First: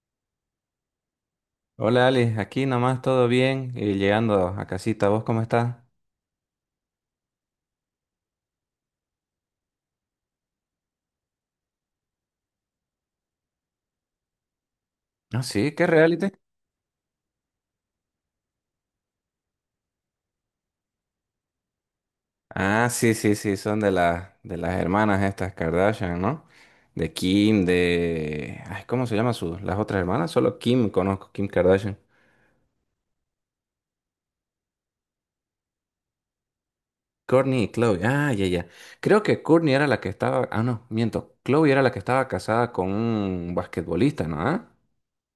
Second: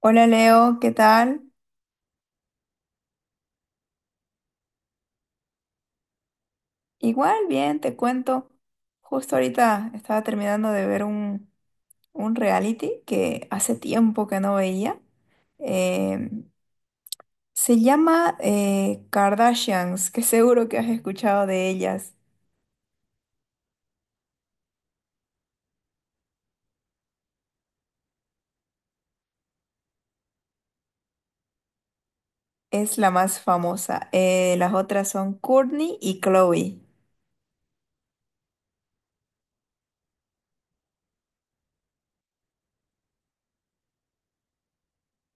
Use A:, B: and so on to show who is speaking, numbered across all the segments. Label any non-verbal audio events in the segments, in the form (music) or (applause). A: Hola Leo, ¿qué tal?
B: Hola Ali, aquí nomás todo bien y llegando a casita, ¿vos cómo estás?
A: Igual, bien, te cuento. Justo ahorita estaba terminando de ver un reality que hace tiempo que no veía.
B: Ah, sí, ¿qué
A: Eh,
B: reality?
A: Se llama Kardashians, que seguro que has escuchado de ellas.
B: Ah, sí, sí, sí, son de las hermanas estas Kardashian, ¿no? De Kim, de ay, ¿cómo se llama su las otras hermanas? Solo Kim conozco, Kim Kardashian.
A: Es la más famosa. Las otras son Kourtney y Chloe.
B: Kourtney y Chloe. Ah, ya, ya. Creo que Kourtney era la que estaba, ah, no, miento. Chloe era la que estaba casada con un basquetbolista, ¿no? ¿Ah?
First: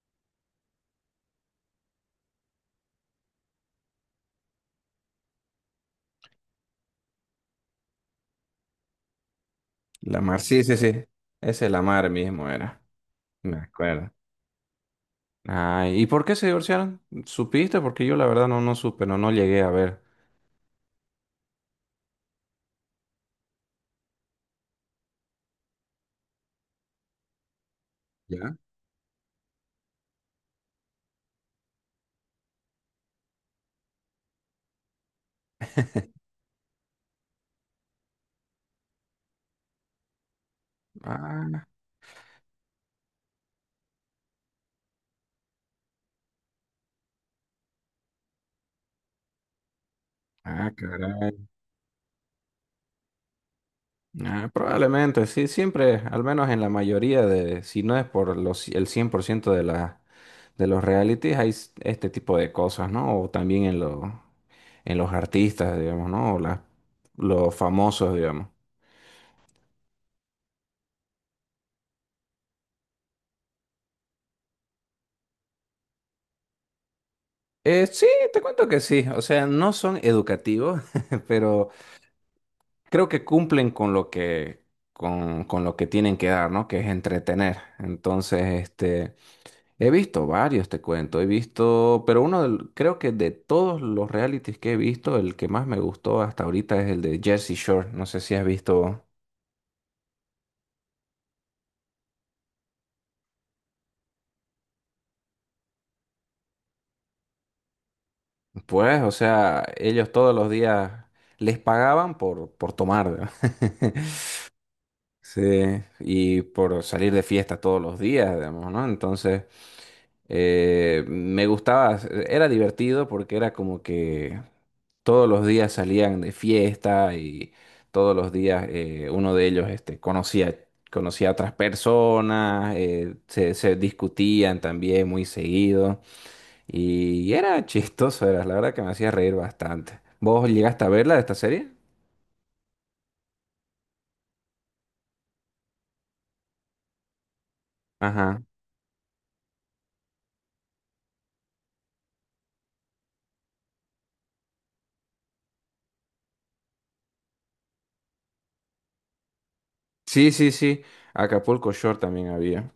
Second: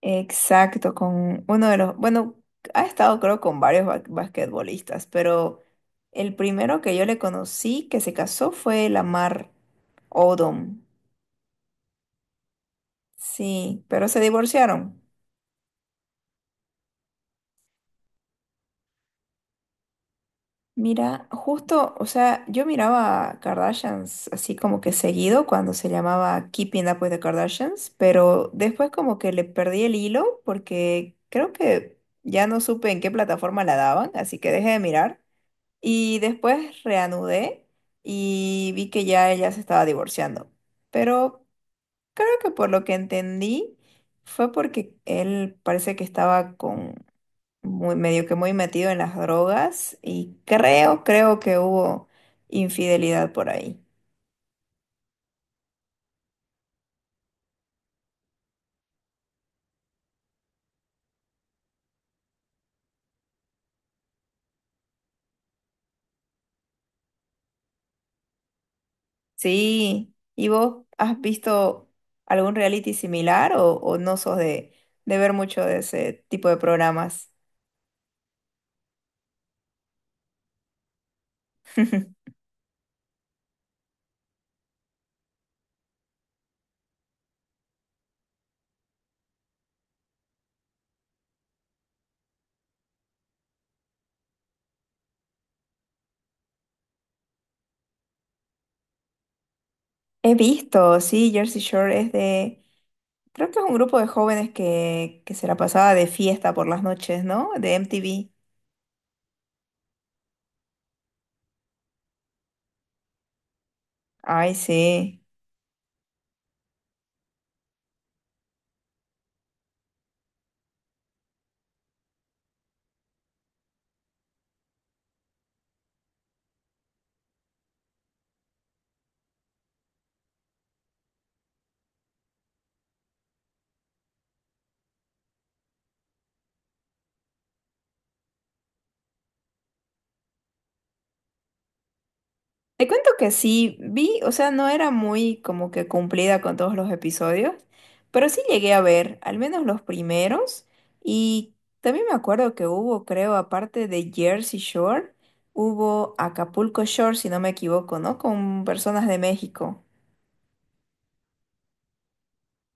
A: Exacto, con uno de los, bueno, ha estado creo con varios basquetbolistas, pero el primero que yo le conocí que se casó fue Lamar
B: Lamar, sí, sí,
A: Odom.
B: sí. Ese Lamar mismo era. Me
A: Sí, pero
B: acuerdo.
A: se divorciaron.
B: Ah, ¿y por qué se divorciaron? ¿Supiste? Porque yo la verdad no supe, no llegué a ver.
A: Mira, justo, o sea, yo miraba a Kardashians así como que seguido cuando se llamaba Keeping Up with the Kardashians, pero
B: ¿Ya?
A: después como que le perdí el hilo porque creo que ya no supe en qué plataforma la daban, así que dejé de mirar. Y después reanudé y vi que ya ella se estaba divorciando. Pero
B: Ah,
A: creo que por lo que entendí fue porque él parece que estaba con muy medio que muy metido en las drogas y
B: ah, caray.
A: creo que hubo infidelidad por ahí.
B: Ah, probablemente, sí, siempre, al menos en la mayoría de, si no es por los, el 100% de la, de los realities, hay este tipo de cosas, ¿no? O también en, en los artistas, digamos, ¿no? O los famosos, digamos.
A: Sí, ¿y vos has visto algún reality similar o no sos de ver mucho de ese tipo de programas?
B: Sí, te cuento que sí, o sea, no son educativos, (laughs) pero creo que cumplen con con lo que tienen que dar, ¿no? Que es entretener. Entonces, este, he visto varios, te cuento, he visto, pero creo que de todos los realities que he visto, el que más me gustó hasta ahorita es el de Jersey Shore. No sé si has visto,
A: He visto, sí, Jersey Shore es de. Creo que es un grupo de jóvenes que se la pasaba de fiesta por las noches, ¿no? De MTV.
B: pues, o sea, ellos todos los días les pagaban por tomar, ¿verdad? (laughs)
A: Ay, sí.
B: Sí, y por salir de fiesta todos los días, digamos, ¿no? Entonces... me gustaba, era divertido porque era como que todos los días salían de fiesta y todos los días uno de ellos este, conocía, conocía a otras personas, se discutían también muy seguido y era chistoso, era la verdad que me hacía reír bastante. ¿Vos llegaste a verla esta serie?
A: Te cuento que sí, vi, o sea, no era muy como que cumplida con todos los episodios, pero sí
B: Ajá.
A: llegué a ver, al menos los primeros, y también me acuerdo que hubo, creo, aparte de Jersey Shore, hubo Acapulco Shore, si no me equivoco, ¿no? Con personas de México.
B: Sí, sí, sí. Acapulco Shore también había.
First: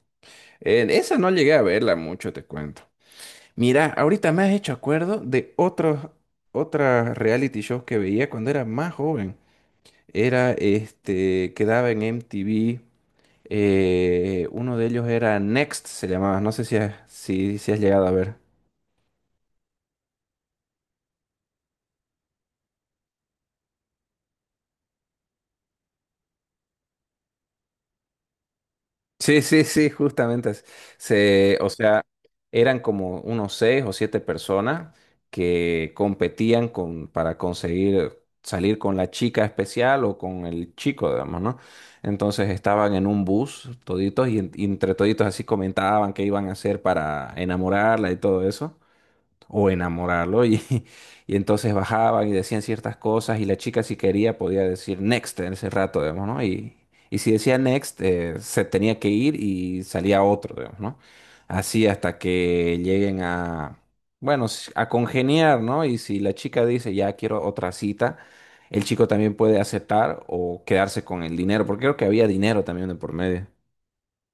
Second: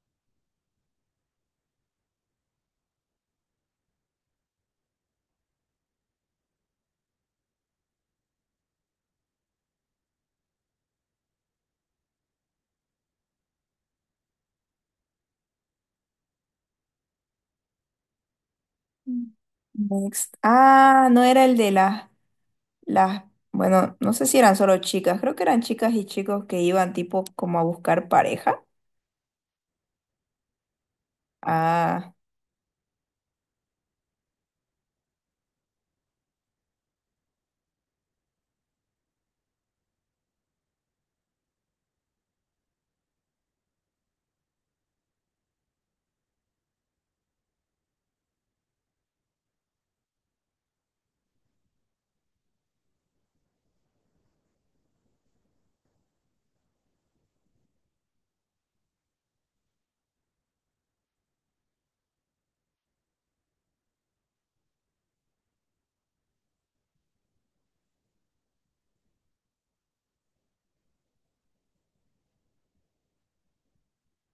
B: En esa no llegué a verla mucho, te cuento. Mira, ahorita me has hecho acuerdo de otros, otras reality shows que veía cuando era más joven. Era este, quedaba en MTV. Uno de ellos era Next, se llamaba. No sé si, si has llegado a ver.
A: Mm. Next. Ah, no era el de las. Las, bueno, no sé si eran solo chicas, creo que eran chicas y chicos que iban tipo como a buscar pareja.
B: Sí, sí, sí, justamente. Se, o sea,
A: Ah,
B: eran como unos 6 o 7 personas que competían para conseguir salir con la chica especial o con el chico, digamos, ¿no? Entonces estaban en un bus toditos y entre toditos así comentaban qué iban a hacer para enamorarla y todo eso o enamorarlo y, (laughs) y entonces bajaban y decían ciertas cosas y la chica si quería podía decir next en ese rato, digamos, ¿no? Y si decía next se tenía que ir y salía otro, digamos, ¿no? Así hasta que lleguen a, bueno, a congeniar, ¿no? Y si la chica dice ya quiero otra cita, el chico también puede aceptar o quedarse con el dinero, porque creo que había dinero también de por medio. (laughs)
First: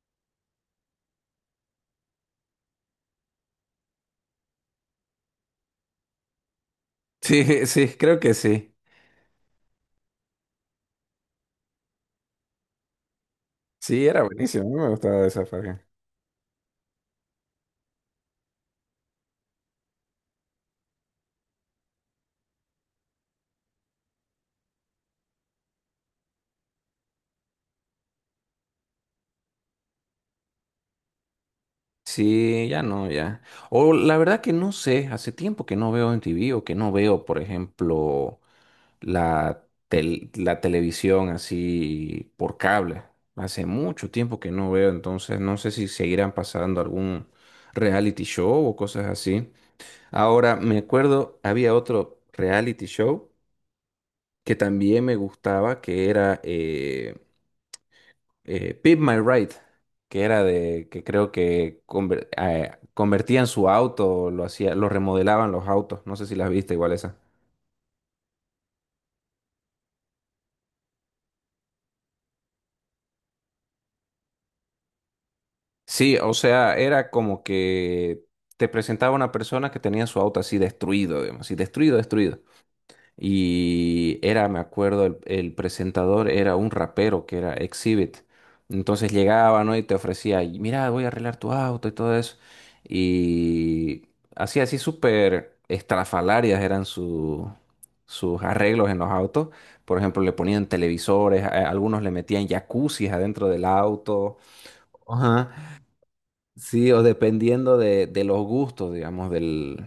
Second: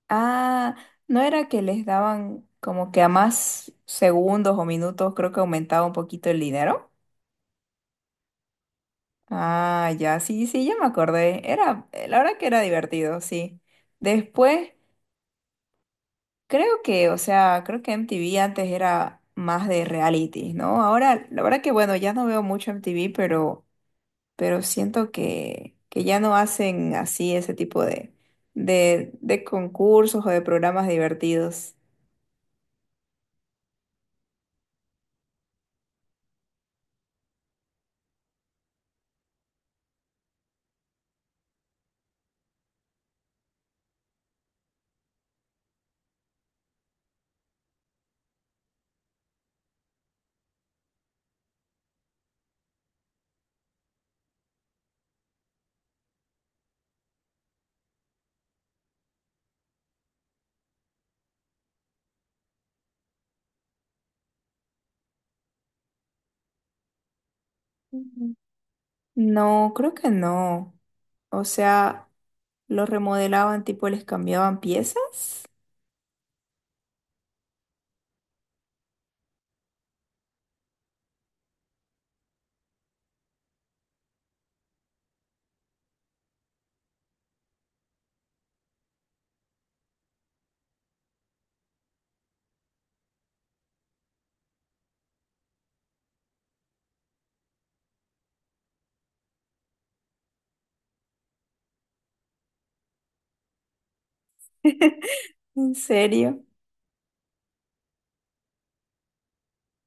A: ah, no era que les daban como que a más segundos o minutos, creo que aumentaba un poquito el dinero.
B: Sí, sí, creo que sí.
A: Ah, ya, sí, sí, ya me acordé. Era, la verdad que era divertido, sí.
B: Sí, era buenísimo,
A: Después,
B: a mí me gustaba esa saga.
A: creo que, o sea, creo que MTV antes era más de reality, ¿no? Ahora, la verdad que bueno, ya no veo mucho MTV, pero siento que ya no hacen así ese tipo de concursos o de programas divertidos.
B: Sí, ya no, ya. O la verdad que no sé, hace tiempo que no veo en MTV o que no veo, por ejemplo, la televisión así por cable. Hace mucho tiempo que no veo, entonces no sé si seguirán pasando algún reality show o cosas así. Ahora, me acuerdo, había otro reality show que también me gustaba, que era Pimp My Ride, que era de que creo que convertían su auto, lo hacía, lo remodelaban los autos, no sé si las viste igual esa.
A: Ujú. No, creo que no. O sea, los remodelaban, tipo, les cambiaban piezas.
B: Sí, o sea, era como que te presentaba una persona que tenía su auto así destruido, digamos, así destruido, destruido. Y era, me acuerdo, el presentador era un rapero que era Exhibit. Entonces llegaba, ¿no? Y te ofrecía, "Y mira, voy a arreglar tu auto y todo eso. Y así, así súper estrafalarias eran sus arreglos en los autos. Por ejemplo, le ponían televisores, a algunos le metían jacuzzis adentro del auto.
A: (laughs) ¿En
B: Ajá.
A: serio?
B: Sí, o dependiendo de los gustos, digamos, del,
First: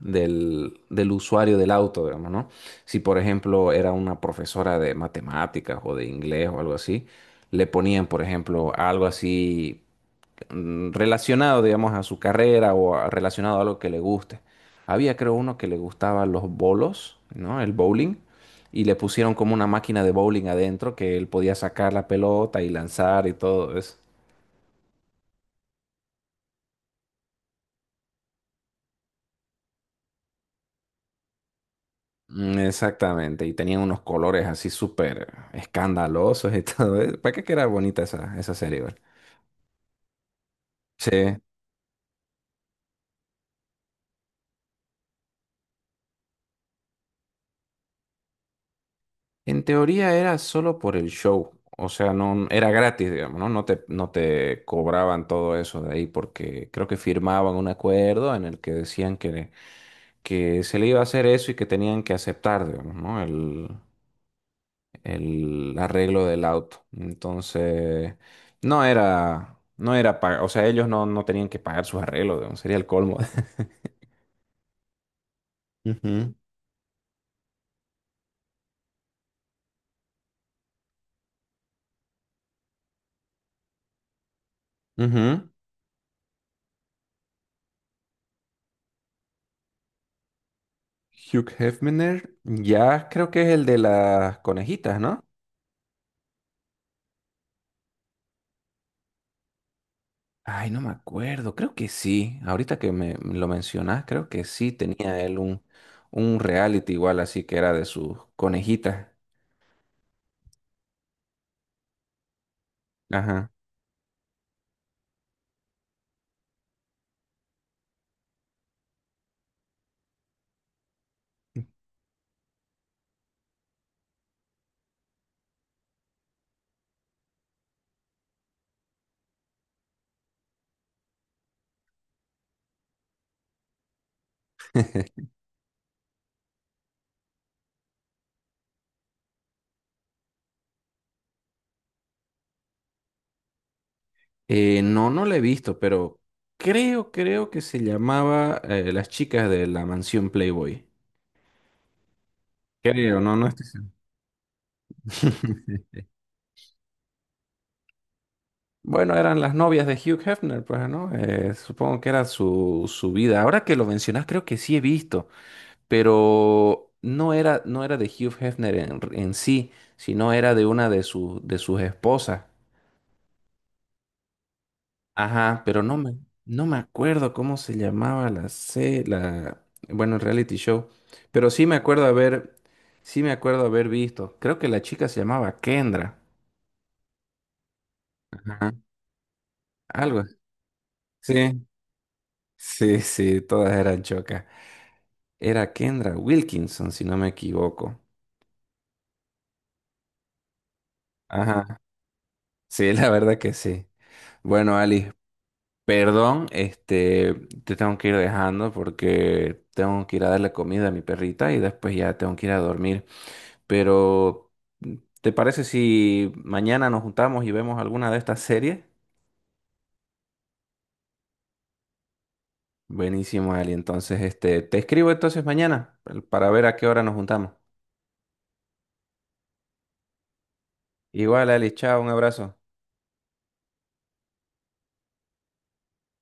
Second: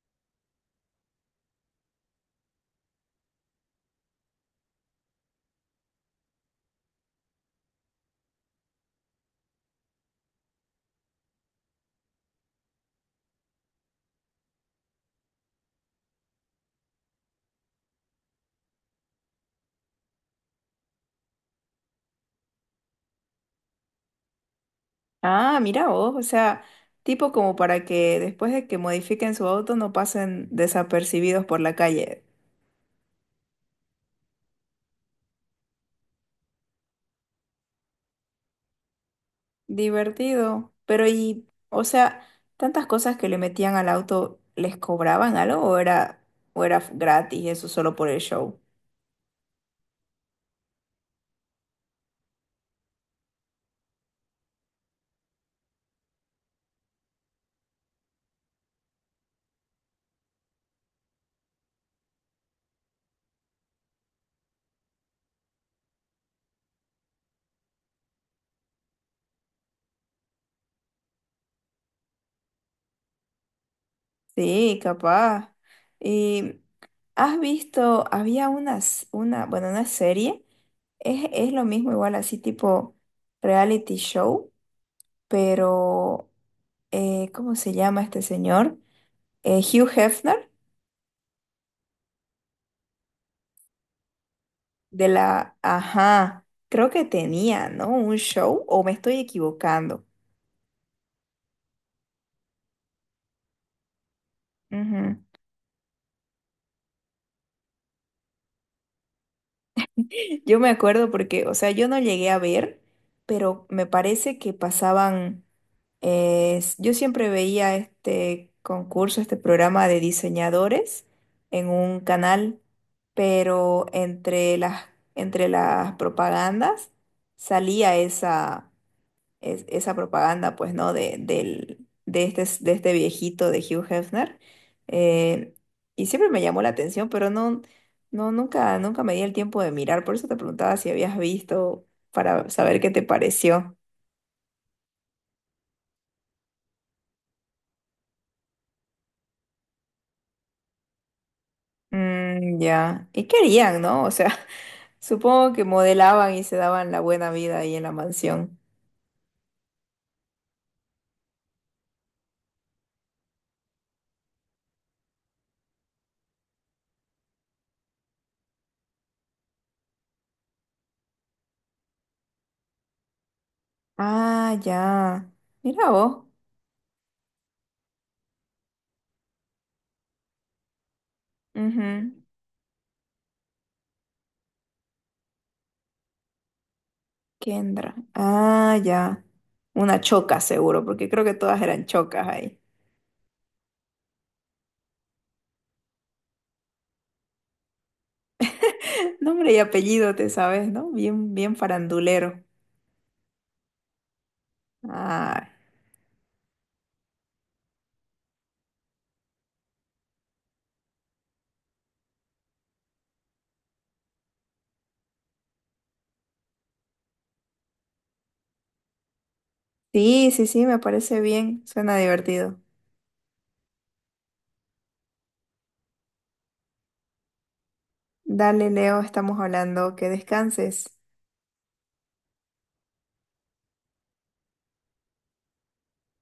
B: del, del usuario del auto, digamos, ¿no? Si, por ejemplo, era una profesora de matemáticas o de inglés o algo así, le ponían, por ejemplo, algo así relacionado, digamos, a su carrera o relacionado a algo que le guste. Había, creo, uno que le gustaba los bolos, ¿no? El bowling. Y le pusieron como una máquina de bowling adentro que él podía sacar la pelota y lanzar y todo eso.
A: Ah, mira vos, o sea, tipo como para que después de que modifiquen su auto no pasen desapercibidos por la calle.
B: Exactamente, y tenían unos colores así súper escandalosos y (laughs) todo. Eso. ¿Para qué que era bonita esa, esa serie, güey?
A: Divertido. Pero
B: Sí.
A: y, o sea, tantas cosas que le metían al auto, ¿les cobraban algo o o era gratis eso solo por el show?
B: En teoría era solo por el show, o sea, no era gratis, digamos, ¿no? No te cobraban todo eso de ahí porque creo que firmaban un acuerdo en el que decían que se le iba a hacer eso y que tenían que aceptar, digamos, ¿no? El arreglo del auto. Entonces, no era pagar, o sea, ellos no tenían que pagar sus arreglos, digamos, sería el colmo. (laughs)
A: Sí, capaz.
B: Ujú,
A: Y has visto, había unas, una, bueno, una serie, es lo mismo igual así tipo reality show,
B: ujú.
A: pero ¿cómo se llama este señor? Hugh Hefner
B: Hugh Hefner, ya creo que es el de las conejitas,
A: de
B: ¿no?
A: la, ajá, creo que tenía, ¿no? Un show o me estoy equivocando.
B: Ay, no me acuerdo, creo que sí. Ahorita que me lo mencionás, creo que sí tenía
A: Ujú.
B: él un reality igual, así que era de sus conejitas.
A: Yo me acuerdo porque, o sea, yo no llegué a ver,
B: Ajá.
A: pero me parece que pasaban, yo siempre veía este concurso, este programa de diseñadores en un canal, pero entre las propagandas salía esa esa propaganda, pues, ¿no? De este viejito de Hugh Hefner. Eh, y siempre me llamó la atención, pero no, nunca, nunca me di el tiempo de mirar. Por eso te preguntaba si habías visto para saber qué te pareció.
B: No, no la he visto, pero creo que se llamaba Las chicas de la mansión Playboy.
A: Mm, ya.
B: Creo,
A: ¿Y
B: no,
A: qué
B: no estoy
A: harían,
B: seguro.
A: no? O sea, (laughs) supongo que
B: (laughs)
A: modelaban y se daban la buena vida ahí en la mansión.
B: Bueno, eran las novias de Hugh Hefner, pues, ¿no? Supongo que era su, su vida. Ahora que lo mencionas, creo que sí he visto, pero no era de Hugh Hefner en sí, sino era de una de sus esposas.
A: Ah, ya.
B: Ajá, pero
A: Mira vos.
B: no me acuerdo cómo se llamaba la, bueno, el reality show. Pero sí me
A: Ujú.
B: acuerdo haber, sí me acuerdo haber visto. Creo que la chica se llamaba Kendra.
A: Kendra.
B: Ajá,
A: Ah, ya. Una
B: algo.
A: choca seguro, porque creo que todas
B: Sí,
A: eran chocas ahí.
B: sí, sí, todas eran chocas. Era Kendra Wilkinson, si no me equivoco.
A: (laughs) Nombre y apellido, te sabes, ¿no? Bien, bien
B: Ajá.
A: farandulero.
B: Sí, la verdad que sí. Bueno, Ali,
A: Ah,
B: perdón, este, te tengo que ir dejando porque tengo que ir a darle comida a mi perrita y después ya tengo que ir a dormir. Pero, ¿te parece si mañana nos juntamos y vemos alguna de estas series?
A: sí, sí, sí, me parece bien. Suena divertido.
B: Buenísimo, Ali. Entonces, este, te escribo entonces mañana para ver a qué hora nos juntamos.
A: Dale, Leo, estamos hablando. Que descanses.
B: Igual, Ali, chao, un abrazo.